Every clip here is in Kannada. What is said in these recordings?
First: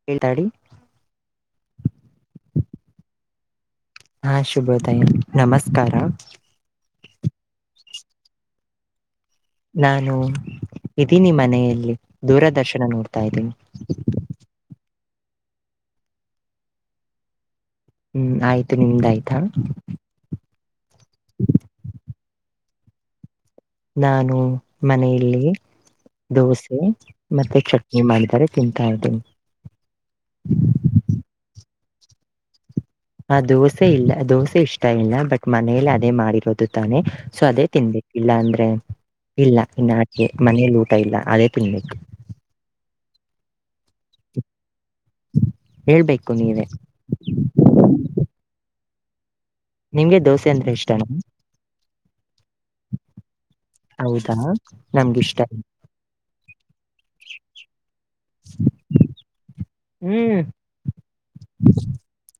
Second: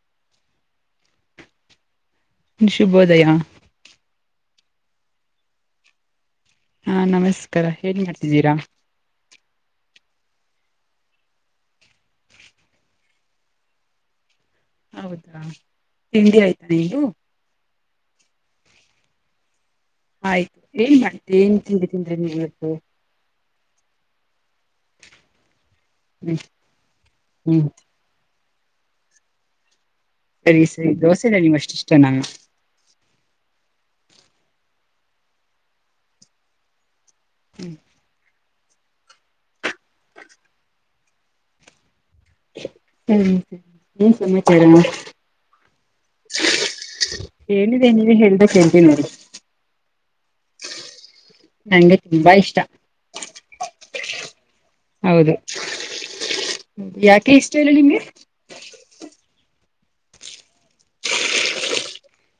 [unintelligible] ಶುಭೋದಯಾ ಹಾ ಶುಭೋದಯ ನಮಸ್ಕಾರ ಹಾ ನಮಸ್ಕಾರ ಏನ್ ಮಾಡ್ತಿದ್ದೀರಾ ನಾನು ಇದೀನಿ ಮನೆಯಲ್ಲಿ ದೂರದರ್ಶನ ನೋಡ್ತಾ ಇದ್ದೀನಿ ಹೌದಾ ತಿಂಡಿ ಆಯ್ತಾ ನೀಗ ಹ್ಮ್ ಆಯ್ತು ನಿಮ್ದಾಯ್ತಾ ಆಯ್ತು ಏನ್ ಮಾಡ್ತ ಏನ್ ತಿಂಡಿ ತಿಂದ್ರಿ ನೀವು ಇವತ್ತು ನಾನು ಮನೆಯಲ್ಲಿ ಹ್ಮ್ ದೋಸೆ ಮತ್ತೆ ಹ್ಮ್ ಚಟ್ನಿ ಏ ಮಾಡಿದ್ದಾರೆ ತಿಂತ ಇದೇ ಸರಿ ಸರಿ ದೋಸೆಲ್ಲ ನಿಮ್ ಅಷ್ಟು ಇಷ್ಟ ನಾ ಹ ದೋಸೆ ಇಲ್ಲ ದೋಸೆ ಇಷ್ಟ ಇಲ್ಲ ಬಟ್ ಮನೇಲಿ ಅದೇ ಮಾಡಿರೋದು ತಾನೆ ಸೊ ಅದೇ ತಿನ್ಬೇಕು ಇಲ್ಲ ಅಂದ್ರೆ ಇಲ್ಲ ಇನ್ನು ಆಕೆ ಮನೇಲಿ ಊಟ ಇಲ್ಲ ಅದೇ ತಿನ್ಬೇಕು ಹ್ಮ ಸರಿ ಏನ್ ಸಮಾಚಾರ ಹೇಳ್ಬೇಕು ನೀವೇ ಹೇಳಿದೆ ನೀವ ಹೇಳ್ದ ಹೇಳ್ತೀನಿ ನಡಿ ನಿಮ್ಗೆ ದೋಸೆ ಅಂದ್ರೆ ಇಷ್ಟಣ್ಣಾ ನಂಗೆ ತುಂಬಾ ಇಷ್ಟಾ ಹೌದಾ ಹೌದು ನಮ್ಗಿಷ್ಟ ಯಾಕೆ ಇಷ್ಟ ಇಲ್ಲ ನಿಮ್ಗೆ ಹ್ಮ್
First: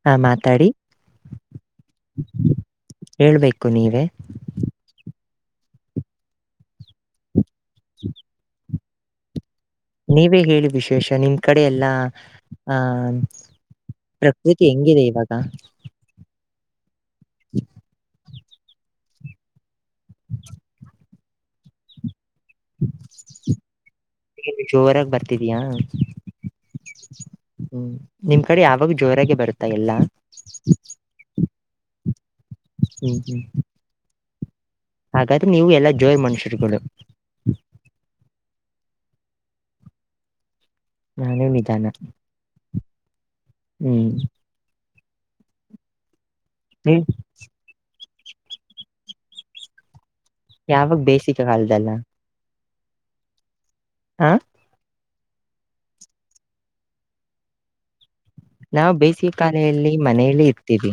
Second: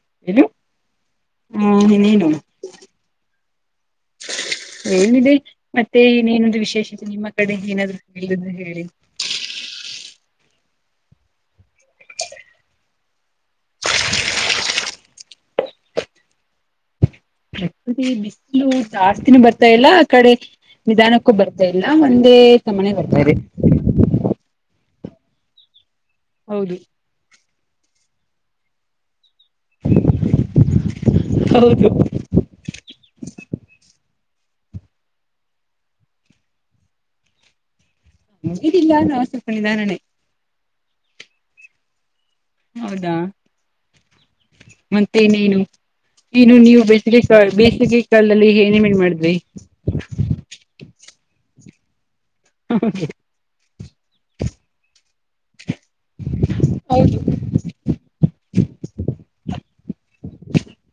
ಹಾ ಏನು ಮಾತಾಡಿ ಹಾ ಇನ್ನೇನು ಹೇಳ್ಬೇಕು ನೀವೇ ಏನಿದೆ ಮತ್ತೆ ನೇನಾದ್ರೂ ವಿಶೇಷತೆ ನಿಮ್ಮ ಕಡೆ ಏನಾದ್ರು ಹೇಳುದು ಹೇಳಿ ನೀವೇ ಹೇಳಿ ವಿಶೇಷ ನಿಮ ಕಡೆ ಎಲ್ಲಾ ಆಹ ಪ್ರಕೃತಿ ಹೆಂಗಿದೆ ಇವಾಗ ಬಿಸಿಲು ಜಾಸ್ತಿನ ಬರ್ತಾ ಇಲ್ಲ ಆ ಕಡೆ ನಿಧಾನ ಬರ್ತಾ ಇಲ್ಲ ಒಂದೇ ಸುಮ್ಮನೆ ಬರ್ತಾ ಇದೆ ಜೋರಾಗಿ ಬರ್ತಿದಯಾ ಹೌದು ಹ್ಮ್ ನಿಮ್ ಕಡೆ ಯಾವಾಗ ಜೋರಾಗ ಬರುತ್ತಾ ಎಲ್ಲಾ ಹೌದು ಹ್ಮ ಹ್ಮ್ ಹಾಗಾದ್ರೆ ನೀವು ಎಲ್ಲಾ ಜೋಯ ಮನುಷ್ಯರುಗಳು ಇಲ್ಲ ಅನ ಆಸೆಕಿದ್ದ ನಾನೆ ನಾನೇ ನಿಧನ. ಹೌದಾ ಹ್ಮ್ ಮತ್ತೆ ಇನೇನು ನೀನು ನೀವು ನೀ ಬೇಸಿಗೆ ಸ ಬೇಸಿಗೆ ಕಾಲದಲ್ಲಿ ಏನೇಮೇನ್ ಮಾಡಿದ್ರಿ. ಯಾವಾಗ ಬೇಸಿಕ ಕಾಲದಲ್ಲ. [inaudible] ಹಾ ಹೌದು. ನಾವು ಬೇಸಿಗೆ ಕಾಲೆಯಲ್ಲಿ ಮನೆಯಲ್ಲಿ ಇರ್ತೀವಿ.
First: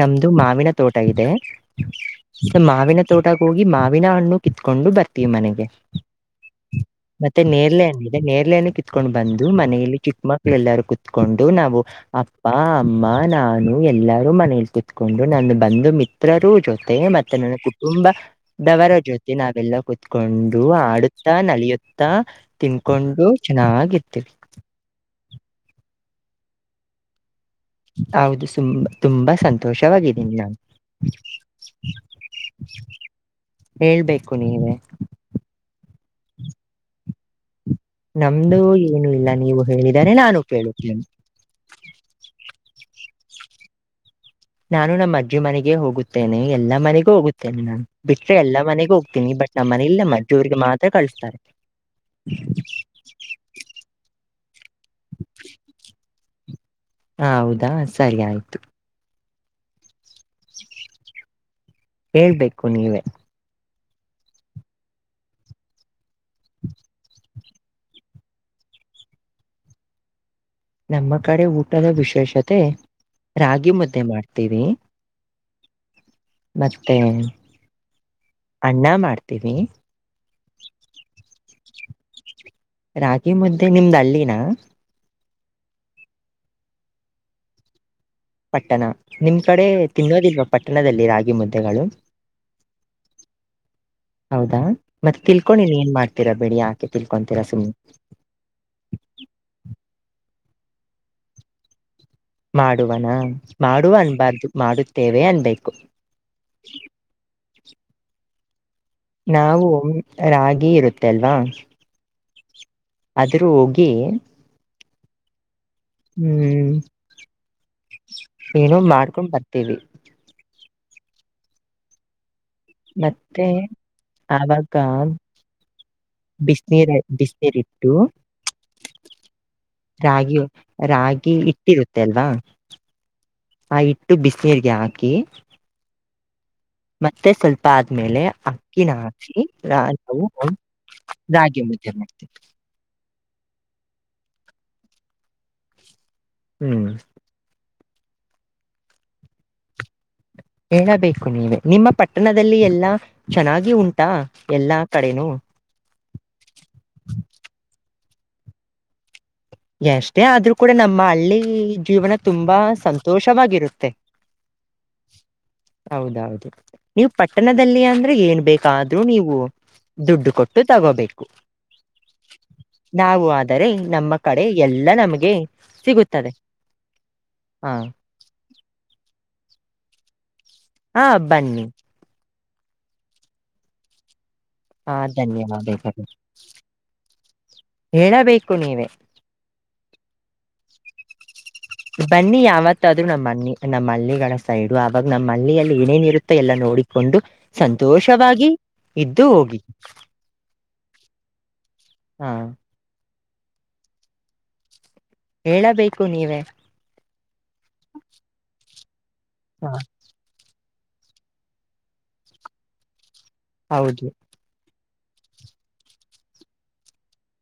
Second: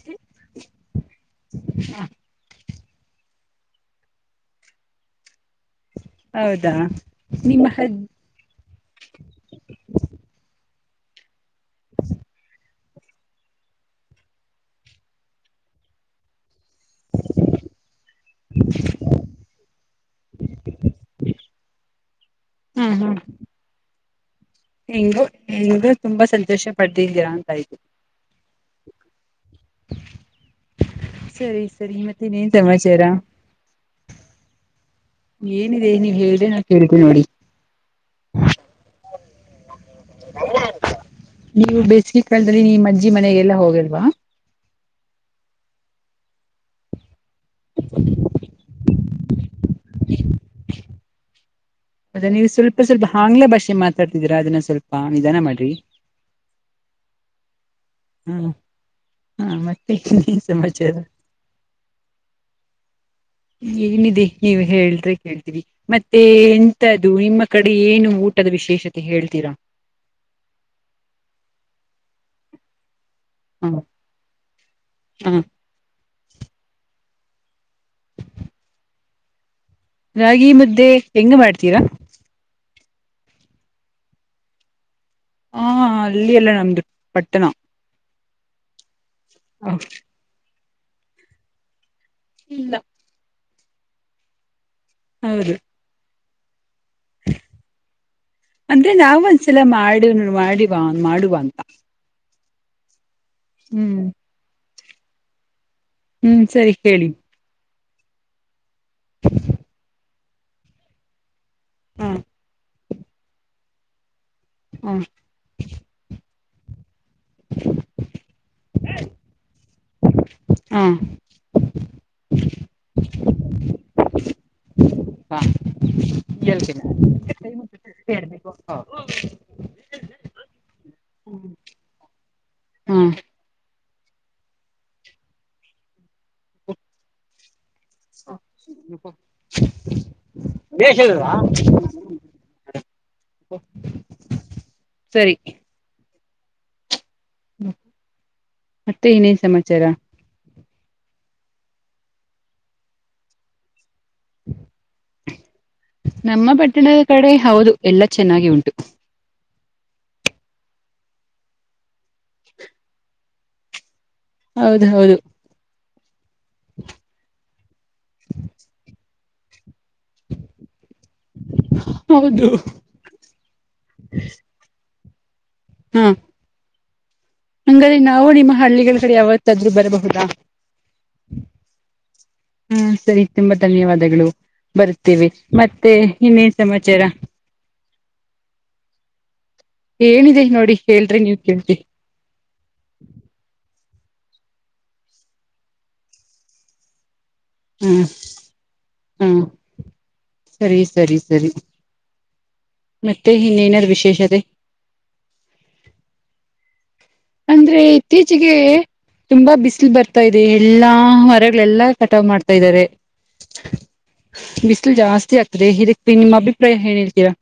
ನಮ್ದು ಮಾವಿನ ತೋಟ ಇದೆ. ಮಾವಿನ ತೋಟಕ್ಕೇ ಹೋಗಿ ಮಾವಿನ ಹಣ್ಣು ಕಿತ್ಕೊಂಡು ಬರ್ತೀವಿ ಮನೆಗೆ. ಹೌದಾ ಮತ್ತೆ ನಿಮ್ಮ ನೇರಳೆ ಹಜ್ ಹಣ್ಣು ಇದೆ ನೇರಳೆ ಹಣ್ಣು ಕಿತ್ಕೊಂಡು ಕಿತ್ಕೊಂಡ್ ಬಂದು ಮನೆಯಲ್ಲಿ ಚಿಕ್ಕ ಮಕ್ಳು ಎಲ್ಲಾರೂ ಕುೂತ್ಕೊಂಡು ನಾವು ಅಪ್ಪಾ. ಅಮ್ಮ ನಾನು ಎಲ್ಲಾರೂ ಮನೇಲಿ ಕೂತ್ಕೊಂಡು ನನ್ನ ಬಂದು ಮಿತ್ರರು ಜೊತೆ. ಮತ್ತೆ ನನ್ನ ಕುಟುಂಬ ದವರ ಜೊತೆ ನಾವೆಲ್ಲ ಕುೂತ್ಕೊಂಡು ಆಡುತ್ತ ನಲಿಯುತ್ತಾ. ತಿನ್ಕೊಂಡು ಚೆನ್ನಾಗಿರ್ತಿವಿ. ಹಿಂಗು ಹಿಂಗು ತುಂಬಾ ಸಂತೋಷಪಡ್ದಿದ್ದೀರಾ ಅಂತ ಆಯ್ತು. ಹೌದು ತುಂಬಾ ಸಂತೋಷವಾಗಿದ್ದೀನಿ ನಾನು. ಸರಿ ಸರಿ ಮತ್ತೆ ಇನ್ನೇನ್ ಸಮಾಚಾರ. ಹೇಳ್ಬೇಕು ನೀವೇ. ಏನಿದೆ ನೀವ್ ಹೇಳಿ ನಾ ಕೇಳ್ತವಿ ನೋಡಿ. ನಮ್ದು ಏನು ಇಲ್ಲ ನೀವು ಹೇಳಿದರೆ ನಾನು ಕೇಳುತ್ತೇನೆ. ನೀವು ಬೇಸಿಗೆ ಕಾಲದಲ್ಲಿ ನೀಮ್ಮ ಅಜ್ಜಿ ಮನೆಗೆಲ್ಲಾ ಹೋಗಿಲ್ವಾ. ನಾನು ನಮ್ಮ ಅಜ್ಜಿ ಮನೆಗೆ ಹೋಗುತ್ತೇನೆ ಎಲ್ಲಾ ಮನೆಗೂ ಹೋಗುತ್ತೇನೆ ನಾನು ಬಿಟ್ರೆ ಎಲ್ಲಾ ಮನೆಗೂ ಹೋಗ್ತೀನಿ ಬಟ್. ನಮ್ಮನೇಲಿ ನಮ್ಮ ಅಜ್ಜಿ ಊರಿಗೆ ಮಾತ್ರ ಕಳಿಸ್ತಾರೆ ಮತ್ತೆ ನೀವು ಸ್ವಲ್ಪ ಸ್ವಲ್ಪ ಆಂಗ್ಲೆ ಭಾಷೆ ಮಾತಾಡ್ತಿದೀರಾ ಅದನ್ನ ಸ್ವಲ್ಪ ನಿದನ ಮಾಡ್ರಿ. ಹ ಹೌದಾ ಸರಿ ಹ್ಮ ಆಯ್ತು ಹಾ ಮತ್ತೆ ಸಮಾಚಾರ. ಹೇಳ್ಬೇಕು ನೀವೇ ಏನಿದೆ ನೀವ್ ಹೇಳಿಲ್ರಿ ಕೇಳ್ತೀವಿ. ಮತ್ತೆ ಎಂತದ್ದು ನಿಮ್ಮ ಕಡೆ ಏನು ಊಟದ ವಿಶೇಷತೆ ಹೇಳ್ತೀರಾ. ನಮ್ಮ ಕಡೆ ಊಟದ ವಿಶೇಷತೆ ರಾಗಿ ಮುದ್ದೆ ಮಾಡ್ತೀವಿ. ಹಾ ಮತ್ತೆ ಅನ್ನ ಮಾಡ್ತೀವಿ. ರಾಗಿ ಮುದ್ದೆ ಹೆಂಗ್ ಮಾಡ್ತೀರಾ. ರಾಗಿ ಮುದ್ದೆ ನಿಮ್ದ್ ಹಳ್ಳಿನಾ. ಹಾ ಹಳ್ಳಿ ಅಲ್ಲ ನಮ್ದು ಪಟ್ಟಣ. ಪಟ್ಟಣ ನಿಮ್ ಕಡೆ ತಿನ್ನೋದಿಲ್ವಾ ಪಟ್ಟಣದಲ್ಲಿ ರಾಗಿ ಮುದ್ದೆಗಳು ಇಲ್ಲ ಹೌದಾ ಮತ್ತೆ ಹೌದು ತಿಳ್ಕೊಂಡ ನೀನ್ ಏನ್ ಮಾಡ್ತಿ. ತೀರ ಬಿಡಿ ಯಾಕೆ ತಿಳ್ಕೊಂತೀರಾ ಸುಮ್ನೆ. ಅಂದ್ರೆ ನಾವವು ಒಂದ್ಸಲ ಮಾಡ ಮಾಡಿವ ಮಾಡುವಾ ಅಂತ. ಮಾಡುವನಾ ಮಾಡುವ ಹ್ಮ್ ಅನ್ಬಾರ್ದು ಮಾಡುತ್ತೇವೆ ಅನ್ಬೇಕು. ಹ್ಮ್ ಸರಿ ಹೇಳಿ. ನಾವು ರಾಗಿ ಇರುತ್ತೆ ಅಲ್ವಾ. ಹಾಂ ಅದರೂ ಹೋಗಿ ಹ್ಮ ಹ್ಮ್ ಏನೋ ಮಾಡ್ಕೊಂಡ್ ಬರ್ತೀವಿ. ಹಾ ಮತ್ತೆ ಆವಾಗ. ಹ ಹೇಳ್ತೀನಿ ಬಿಸಿನೀರ ಬಿಸಿನೀರಿಟ್ಟು. ರಾಗಿ ರಾಗಿ ಹಿಟ್ಟಿರುತ್ತೆ ಅಲ್ವಾ. ಹಾ ಆ ಹಿಟ್ಟು ಬಿಸಿನೀರ್ಗೆ ಹಾಕಿ. ಮತ್ತೆ ಸ್ವಲ್ಪ್ ಬಾದ್ಮೇಲೆ ಅಕ್ಕಿನ ಹಾಕಿ ನಾವು ರಾಗಿ ಮುದ್ದೆ ಮಾಡ್ತೀವಿ. ಸರಿ. ಹ್ಮ್ ಮತ್ತೆ ಇನ್ನೇನ್ ಸಮಾಚಾರ? ಹೇಳಬೇಕು ನೀವೆ, ನಿಮ್ಮ ಪಟ್ಟಣದಲ್ಲಿ ಎಲ್ಲಾ ಚೆನ್ನಾಗಿ ಉಂಟಾ ಎಲ್ಲಾ ಕಡೆನೂ. ನಮ್ಮ ಪಟ್ಟಣದ ಕಡೆ ಹೌದು ಎಲ್ಲಾ ಚೆನ್ನಾಗಿ ಉಂಟು. ಎಷ್ಟೇ ಆದ್ರೂ ಕೂಡ ನಮ್ಮ ಹಳ್ಳಿ ಜೀವನ ತುಂಬಾ ಸಂತೋಷವಾಗಿರುತ್ತೆ. ಹೌದ್ ಹೌದು. ಹೌದೌದು ನೀವು ಪಟ್ಟಣದಲ್ಲಿ ಅಂದ್ರೆ ಏನ್ ಬೇಕಾದ್ರೂ ನೀವು ದುಡ್ಡು ಕೊಟ್ಟು ತಗೋಬೇಕು, ಹೌದು ನಾವು ಆದರೆ ನಮ್ಮ. ಕಡೆ ಎಲ್ಲಾ ನಮ್ಗೆ ಸಿಗುತ್ತದೆ. ಹಾ ಹಂಗಾರೆ ನಾವು ನಿಮ್ಮ ಹಳ್ಳಿಗಳ ಕಡೆ ಯಾವತ್ತಾದ್ರೂ ಬರಬಹುದಾ? ಹಾ ಬನ್ನಿ. ಹ್ಮ ಸರಿ ತುಂಬಾ ಧನ್ಯವಾದಗಳು. ಹಾ ಬರ್ತೀವಿ ಮತ್ತೆ ಧನ್ಯವಾದಗಳು ಇನ್ನೇನ್ ಸಮಾಚಾರ? ಹೇಳಬೇಕು ನೀವೇ ಏನಿದೆ ನೋಡಿ ಹೇಳ್ರಿ ನೀವ್ ಕೇಳ್ತಿನಿ. ಬನ್ನಿ ಯಾವತ್ತಾದ್ರೂ ನಮ್ಮನಿ ನಮ್ಮ್ ಹಳ್ಳಿಗಳ ಸೈಡು ಅವಾಗ್ ನಮ್ಮಳ್ಳಿಯಲ್ಲಿ ಏನೇನ ಇರುತ್ತ ಎಲ್ಲ ನೋಡಿ. ಕೊಂಡು ಹ್ಮ್ ಸಂತೋಷವಾಗಿ ಇದ್ದು ಹ್ಮ್ ಹೋಗಿ. ಸರಿ ಸರಿ ಸರಿ ಹಾ ಮತ್ತೆ ಇನ್ನೇನಾದೂ ವಿಶೇಷತೆ? ಹೇಳಬೇಕು ನೀವೇ. ಅಂದ್ರೆ ಇತ್ತೀಚಿಗೆ ತುಂಬಾ ಹ ಬಿಸ್ಲು ಬರ್ತ ತ ಇದೆ ಎಲ್ಲಾ ಮರಗಳೆಲ್ಲಾ ಕಟಾವ್ ಮಾಡ್ತಾ ಇದ್ದಾರೆ. ಹೌದು ಬಿಸ್ಲು ಜಾಸ್ತಿ ಆಗ್ತಿದೆ ಇದಕ್ಕೆ ನಿಮ್ಮ್ ಅಭಿಪ್ರಾಯ ಏನೇಳ್ರ್ತೀರಾ?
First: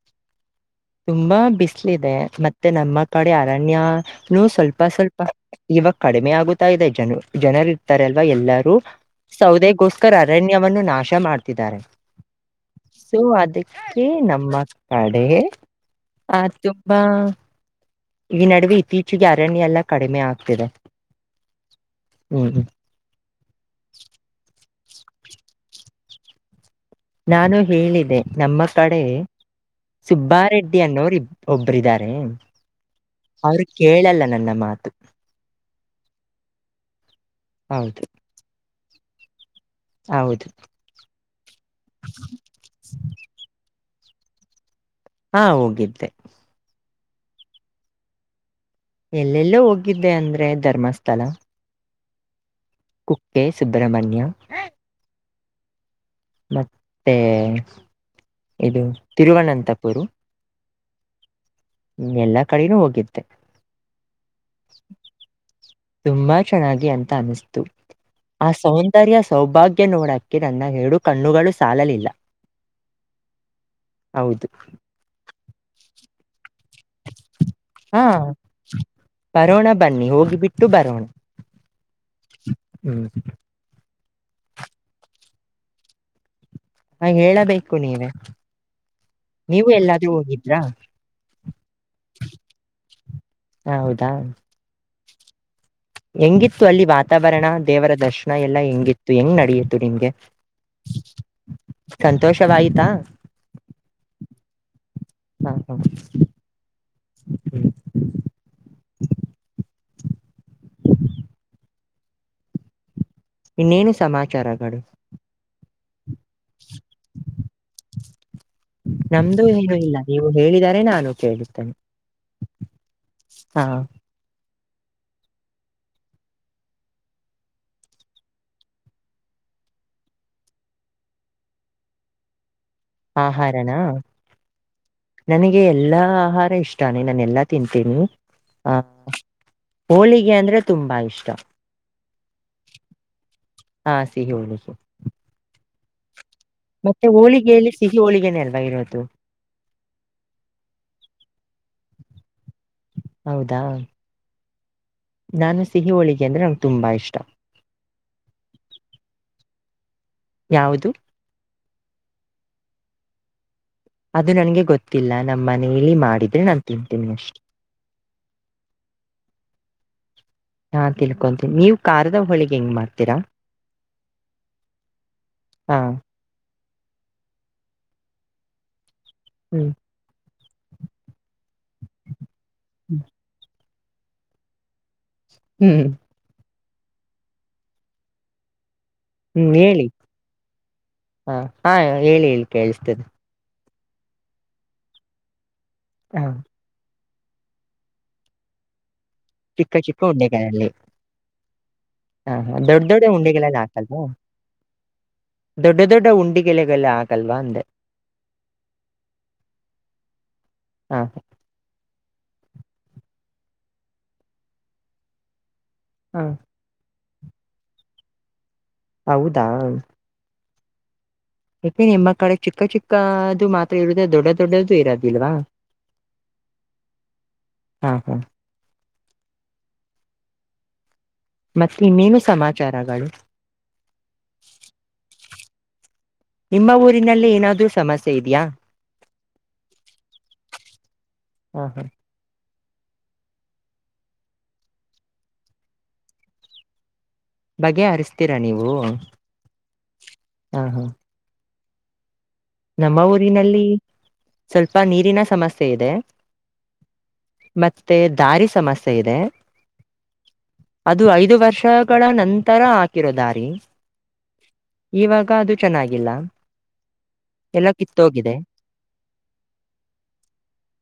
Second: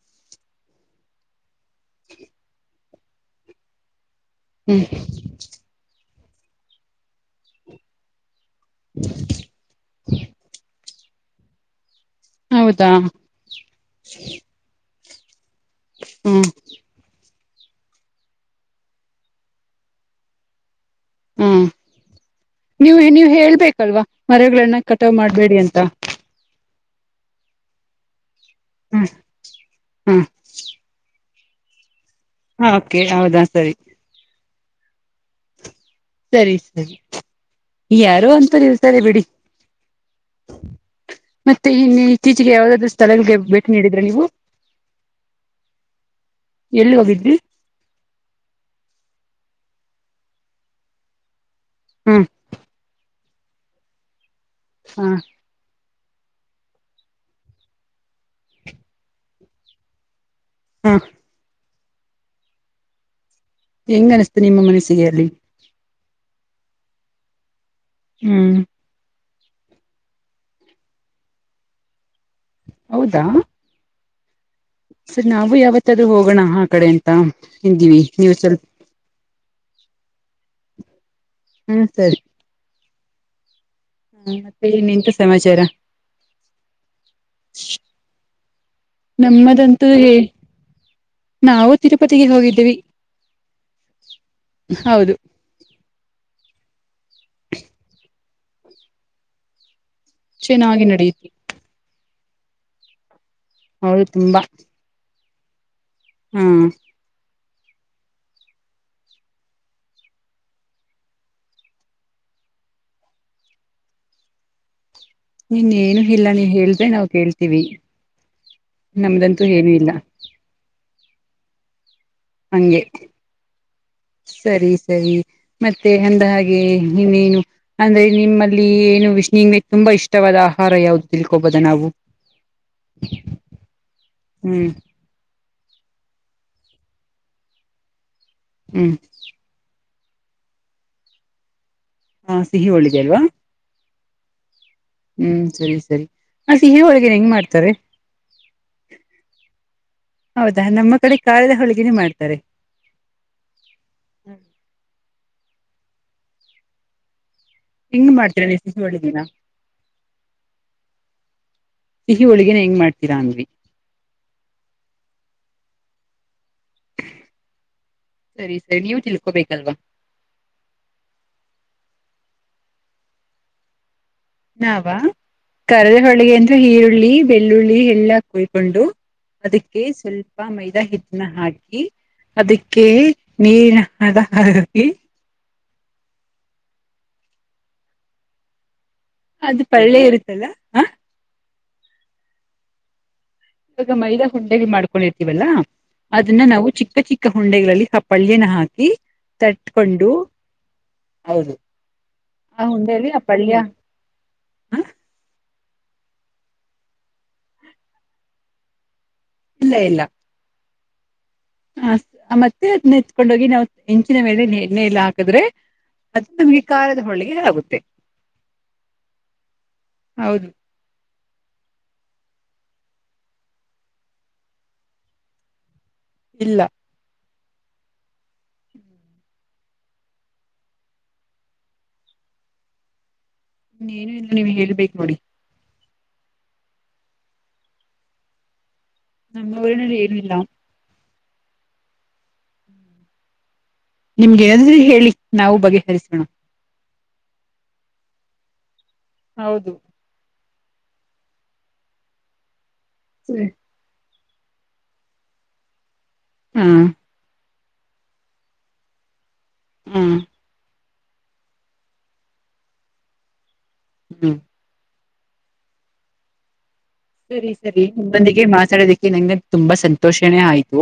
ತುಂಬಾ ಬಿಸ್ಲ ಇದೆ ಮತ್ತೆ ನಮ್ಮ ಕಡೆ ಅರಣ್ಯನು ಸ್ವಲ್ಪ ಹ್ಮ್ ಸ್ವಲ್ಪ್ ಪ ಇವಾಗ ಕಡಿಮೆ ಆಗುತಾ ಇದೆ ಜನ ಜನರು ಇರ್ತಾರೆ ಅಲ್ವಾ ಎಲ್ಲಾರ್ ರೂ ಸೌದೆಗೋಸ್ಕರ್ ಅರಣ್ಯವನ್ನು ನಾಶ ಮಾಡ್ತಿದ್ದಾರೆ. ಹೌದಾ ಸೊ ಅದಕ್ಕೆ ನಮ್ಮ ಕಡೆ ಹ್ಮ್ ಆತುಪಾ. ಈ ನಡುವೆ ಇತ್ತೀಚೆಗೆ ಅರಣ್ಯ ಎಲ್ಲ ಕಡಿಮೆ ಆಗ್ತಿದೆ ಹ್ಮ್ ಹ್ಮ್. ನೀವು ನೀವ್ ಹೇಳ್ಬೇಕಲ್ವಾ ಮರಗಳನ್ನ ಕಟಾವ್ ಮಾಡ್ಬೇಡಿ ಅಂತ. ನಾನು ಹೇಳಿದೆ ನಮ್ಮ ಕಡೆ ಹ್ಮ್ ಹ್ಮ್ ಸುಬ್ಬಾರೆಡ್ಡಿ ಅನ್ನೋರು ಇ [inaudible] ಒಬ್ಬರ ಇದಾರೇ ಓಕೆ ಹೌದಾ ಅವರು ಸರಿ ಕೇಳಲ್ಲ ನನ್ನ ಮಾತು. [inaudible] ಸರಿ ಸರಿ ಹೌದು ಯಾರೋ ಅಂತೂರು ಇರ್ತಾರೆ ಬಿಡಿ. [inaudible] ಹೌದ? [inaudible] ಮತ್ತೆ ಇನ್ ಇತ್ತೀಚೆಗೆ ಯಾವವುದಾದ್ರೂ ಸ್ಥಳಗಳಗೆ ಭೇಟಿ ನೀಡಿದ್ರೆ ನೀವು? [inaudible] ಹಾ ಹೋಗಿದ್ದೆ. [inaudible] ಎಲ್ಲಿ ಹೋಗಿದ್ದೀ? [inaudible] ಎಲ್ಲೆಲ್ಲೋ ಹೋಗಿದ್ದೆ ಅಂದ್ರೆ ಧರ್ಮಸ್ಥಳ [inaudible] ಹೂ [inaudible] ಕುಕ್ಕೆ ಸುಬ್ರಹಮಣ್ಯ. [inaudible] ಹಾ [inaudible] ಮತ್ತೆ ಇದು ತಿರುವನಂತಪುರು. [inaudible] ಹಾ [inaudible] ಎಲ್ಲಾ ಕಡೆನೂ ಹೋಗಿದ್ದೆ. [inaudible] ಹೆಂಗ ಅನ್ಸತೂ ನಿಮ್ಮ ಮನಸ್ಸಿಗೆ ಅಲ್ಲಿ. [inaudible] ತುಂಬಾ ಚೆನ್ನಾಗಿ ಅಂತ ಅನಿಸ್ತು ಆ ಹ್ಮ್ ಸೌ [inaudible] ಸೌಂದರ್ಯ ಸೌಭಾಗ್ಯ ನೋಡಕ್ಕೆ ನನ್ನ ಎರಡು ಕಣ್ಣುಗಳು ಸಾಲಲಿಲ್ಲ. [inaudible] ಹೌದಾ? [inaudible] ಹೌದು? [inaudible] ಸರ್ ನಾವು ಯಾವತ್ತಾದ್ರೂ ಹೋಗೋಣ ಆ ಕಡೆ ಅಂತ ಎಂದಿವಿ ಹಾ ನೀವು ಸ್ವಲ್ಪ [inaudible] ಬರೋಣ ಬನ್ನಿ ಹೋಗಿಬಿಟ್ಟು ಬರೋಣ. [inaudible] ಹೂ ಸರಿ. [inaudible] ಹೂ [inaudible] ಮತ್ತೆ ಇನ್ ಎಂತ ಸಮಾಚಾರ? [inaudible] ಹಾ ಹೇಳಬೇಕು ನೀವೇ? [inaudible] ನೀವು ನಮ್ಮದಂತೂ ಎಲ್ಲಾದ್ರೂ ಏ ಹೋಗಿದ್ರಾ ನಾವು ತಿರುಪತಿಗೆ ಹೋಗಿದ್ದೀವಿ. [inaudible] ಹ ಹೌದಾ? [inaudible] ಹೌದು? [inaudible] ಹೆಂಗಿತ್ತು ಅಲ್ಲಿ ವಾತಾವರಣ ದೇವರ ದರ್ಶನ ಎಲ್ಲಾ ಹೆಂಗಿತ್ತು ಹೆಂಗ್ ನಡೆಯತು ನಿಮ್ಗೆ. [inaudible] ಚೆನ್ನಾಗಿ ನಡೆಯ [inaudible] ಸಂತೋಷವಾಯ್ತಾ? [inaudible] ಹೌದು ತುಂಬಾ? [inaudible] ಹ ಹಾ [inaudible] [unintelligible] ಹ [inaudible] ಇನ್ನೇನು ಸಮಾಚಾರಗಳು? [inaudible] ಇನ್ ಏನು ಹಿಲ್ಲ ನೀ ಹೇಳ್ದ್ರೆ ನಾವು ಕೇಳ್ತೀವಿ. [inaudible] ನಮ್ದು ಏನು ಇಲ್ಲ ನೀವು ಹೇಳಿದರೆ ನಾನು ಕೇಳುತ್ತೇನೆ. [inaudible] ಹಂಗೆ? [inaudible] ಹಾ [inaudible] ಸರಿ ಸರಿ ಮತ್ತೆ ಹಂದ ಹಾಗೆ ನೀವ್ ಏನು? [inaudible] ಅಂದ್ರೆ ನಿಮ್ಮಲ್ಲಿ ಏನು ವಿಷ್ಣು ನಿಮಗ ತುಂಬಾ ಇಷ್ಟವಾದ ಆಹಾರ ಯಾವ್ದು ತಿಳ್ಕೋಬೋದ ನಾವು? [inaudible] ಆಹಾರ ನಾ? ಹ್ಮ್ [inaudible] ನನಗೆ ಎಲ್ಲಾ ಆಹಾರ ಇಷ್ಟಾನೆ ನಾನ ಎಲ್ಲಾ ತಿಂತೀನಿ ಹಾ ಹ್ಮ್ [inaudible] ಹೋಳಿಗೆ ಅಂದ್ರೆ ತುಂಬಾ ಇಷ್ಟ. [inaudible] ಹಾ ಸಿಹಿ ಒಳ್ಳಿದೆ ಅಲ್ವಾ? [inaudible] ಹಾ ಸಿಹಿ ಉಳ್ಳ ಹ್ಮ್ ಸರಿ ಸರಿ ಆ ಸಿಹಿ ಮತ್ತೆ ಹೋಳಿಗೆನ ಹೆಂಗ್ ಮಾಡ್ತಾರೆ ಹೋಳಿಗೆಯಲ್ಲಿ ಸಿಹಿ ಹೋಳಿಗೆನ ಅಲ್ವ ಇರೋದು ಹೌದಾ ನಮ್ಮ ಕಡೆ ಕಾರದ ಹೋಳಗಿನೇ ಮಾಡ್ತಾರೆ ಹೌದಾ ನಾನು ಸಿಹಿ ಹೋಳಿಗೆ ಅಂದ್ರೆ ನಂಗೆ ತುಂಬಾ ಇಷ್ಟ ಹಂಗ್ ಮಾಡ್ತರ ಸಿಹಿ ಹೋಳಿಗೆನ ಯಾವುದು ಸಿಹ ಹೋಳಗೇನ್ ಹೆಂಗ ಮಾಡ್ತೀರಾ ಅಂದ್ವಿ ಅದು ನನ್ಗೆ ಗೊತ್ತಿಲ್ಲ ನಮ್ಮ ಮನೇಲಿ ಮಾಡಿದ್ರೆ ನಾನ್ ತಿಂತೇನಿ ಅಷ್ಟೆ ಸರಿ ಸರಿ ನೀವು ತಿಳ್ಕೋಬೇಕಲ್ವಾ ನಾ ತಿಳ್ಕೊಂತೀನಿ ನೀವು ಕಾರದ ಹೊಳಿಗೆ ಹೆಂಗ್ ಮಾಡ್ತೀರಾ ನಾವ ಹಾ ಕಾರದ ಹೋಳಗೆ ಅಂದ್ರೆ ಈರುಳ್ಳಿ ಬೆಳ್ಳುಳ್ಳಿ ಎಲ್ಲಾ ಕುಯ್ಕೊಂಡು ಹ್ಮ್ ಅದಕ್ಕೆ ಸ್ವಲ್ಪ ಪ್ಪ ಮೈದಾ ಹಿಟ್ಟನ ಹಾಕಿ ಅದಕ್ಕೆ ಹ್ಮ್ ನೀರಿನ ಹಾಕಿ ಹ್ಮ್ ಹ್ಮ್ ಅದು ಹೇಳಿ ಪಳ್ಳೆ ಇರುತ್ತಲ್ಲ ಹ ಹ ಹಾ ಹೇಳಿ ಹೇಳಿ ಕೇಳ್ತೇನೆ ಇವಾಗ ಮೈದಾ ಹುಂಡೆ ಮಾಡ್ಕೊಂಡಿರ್ತೀವಲ್ಲಾ ಹಾ ಅದನ್ನ ನಾವು ಚಿಕ್ಕ ಚಿಕ್ಕ ಚಿಕ್ಕ ಉಂಡೆಗಳಲ್ಲಿ ಸಪಲ್ಯನನ ಹಾಕಿ ಚಿಕ್ಕ ಚಿಕ್ಕ ತಟ್ಕೊಂಡು ಉಂಡೆಗಲ್ಲಿ ಹೌದು ಹ ಹ ಆ ದೊಡ್ಡ ದೊಡ್ಡ ಉಂಡೆಯಲ್ಲಿ ಆ ಉಂಡೆಗೆಲ್ಲ ಪಲ್ಯ ದಾತಲ್ವಾ ಹ ದೊಡ್ಡ ದೊಡ್ಡ ಉಂಡಿ ಕೆಲ್ಲ ಆಗಲ್ವಾ ಅಂದೆ [unintelligible] ಇಲ್ಲ ಇಲ್ಲ ಹಾ ಹ ಹ ಮತ್ತೆ ಅದ್ ನೆತ್ಕೊಂಡ ಹೋಗಿ ನಾವ್ ಹೆಂಚಿನ ಮೇಲೆ ಎಣ್ಣೆ ಎಲ್ಲ ಹಾಕಿದ್ರೆ ಹ ಅದು ನಮಗೆ ಕಾರದ ಹೊಳಿಗೆ ಆಗುತ್ತೆ ಹೌದಾ ಹೌದು ನಿಮ್ಮ ಕಡೆ ಚಿಕ್ಕ ಚಿಕ್ಕದು ಮಾತ್ರ ಇರುದ ದೊಡ್ಡ ದೊಡ್ಡದು ಇರೋದಿಲ್ವಾ ಇಲ್ಲಾ ಹಾ ಹಾ ಹ್ಮ್ ಮತ್ತೆ ಇನ್ನೇನು ಸಮಾಚಾರಗಳು ನಿನು ಇನ್ನು ನೀವ್ ಹೇಳ್ಬೇಕ್ ನೋಡಿ ನಿಮ್ಮ ಊರಿನಲ್ಲಿ ಏನಾದ್ರೂ ಸಮಸ್ಯೆ ಇದೆಯಾ ನಮ್ಮ್ಊರನಲ್ಲಿ ಏನಿಲ್ಲಾ ಹ್ಮ ಹಾ ನಿಮ್ಗೆ ಎದ್ರೂ ಹೇಳಿ ನಾವು ಬಗೆಹರಿಸೋಣ ಬಗೆ ಹರಿಸ್ತರಾ ನೀವು ಹೌದು ಹಾ ಹಾ ನಮ್ಮ ಊರಿನಲ್ಲಿ ಸ್ವಲ್ಪ ನೀರಿನ ಸಮಸ್ಯೆ ಇದೆ ಹ್ಮ ಮತ್ತೆ ದಾರಿ ಸಮಸ್ಯೆ ಇದೆ ಹೂ ಅದು ಐದು ವರ್ಷಗಳ ನಂತರ ಹಾಕಿರೋ ದಾರಿ ಹ್ಮ್. ಈವಾಗ ಅದು ಚೆನ್ನಾಗಿಲ್ಲ. ಸರಿ ಎಲ್ಲ ಸರಿ ಕಿತ್ತೋಗಿದೆ ನಿಮೊಂದಿಗೆ ಮಾತಾಡದಿಕ್ಕೆ ನಂಗೆ ತುಂಬಾ ಸಂತೋಷನೇ ಆಯ್ತು.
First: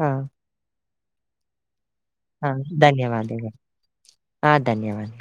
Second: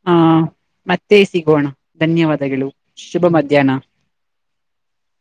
ಹಾಂ. ತ್ತೇ ಸಿಗೋಣ ಧನ್ಯವಾದಗಳು ಶುಭ ಧನ್ಯವಾದಗಳು ಮಧ್ಯಾಹ್ನ. ಹಾಂ ಧನ್ಯವಾದ.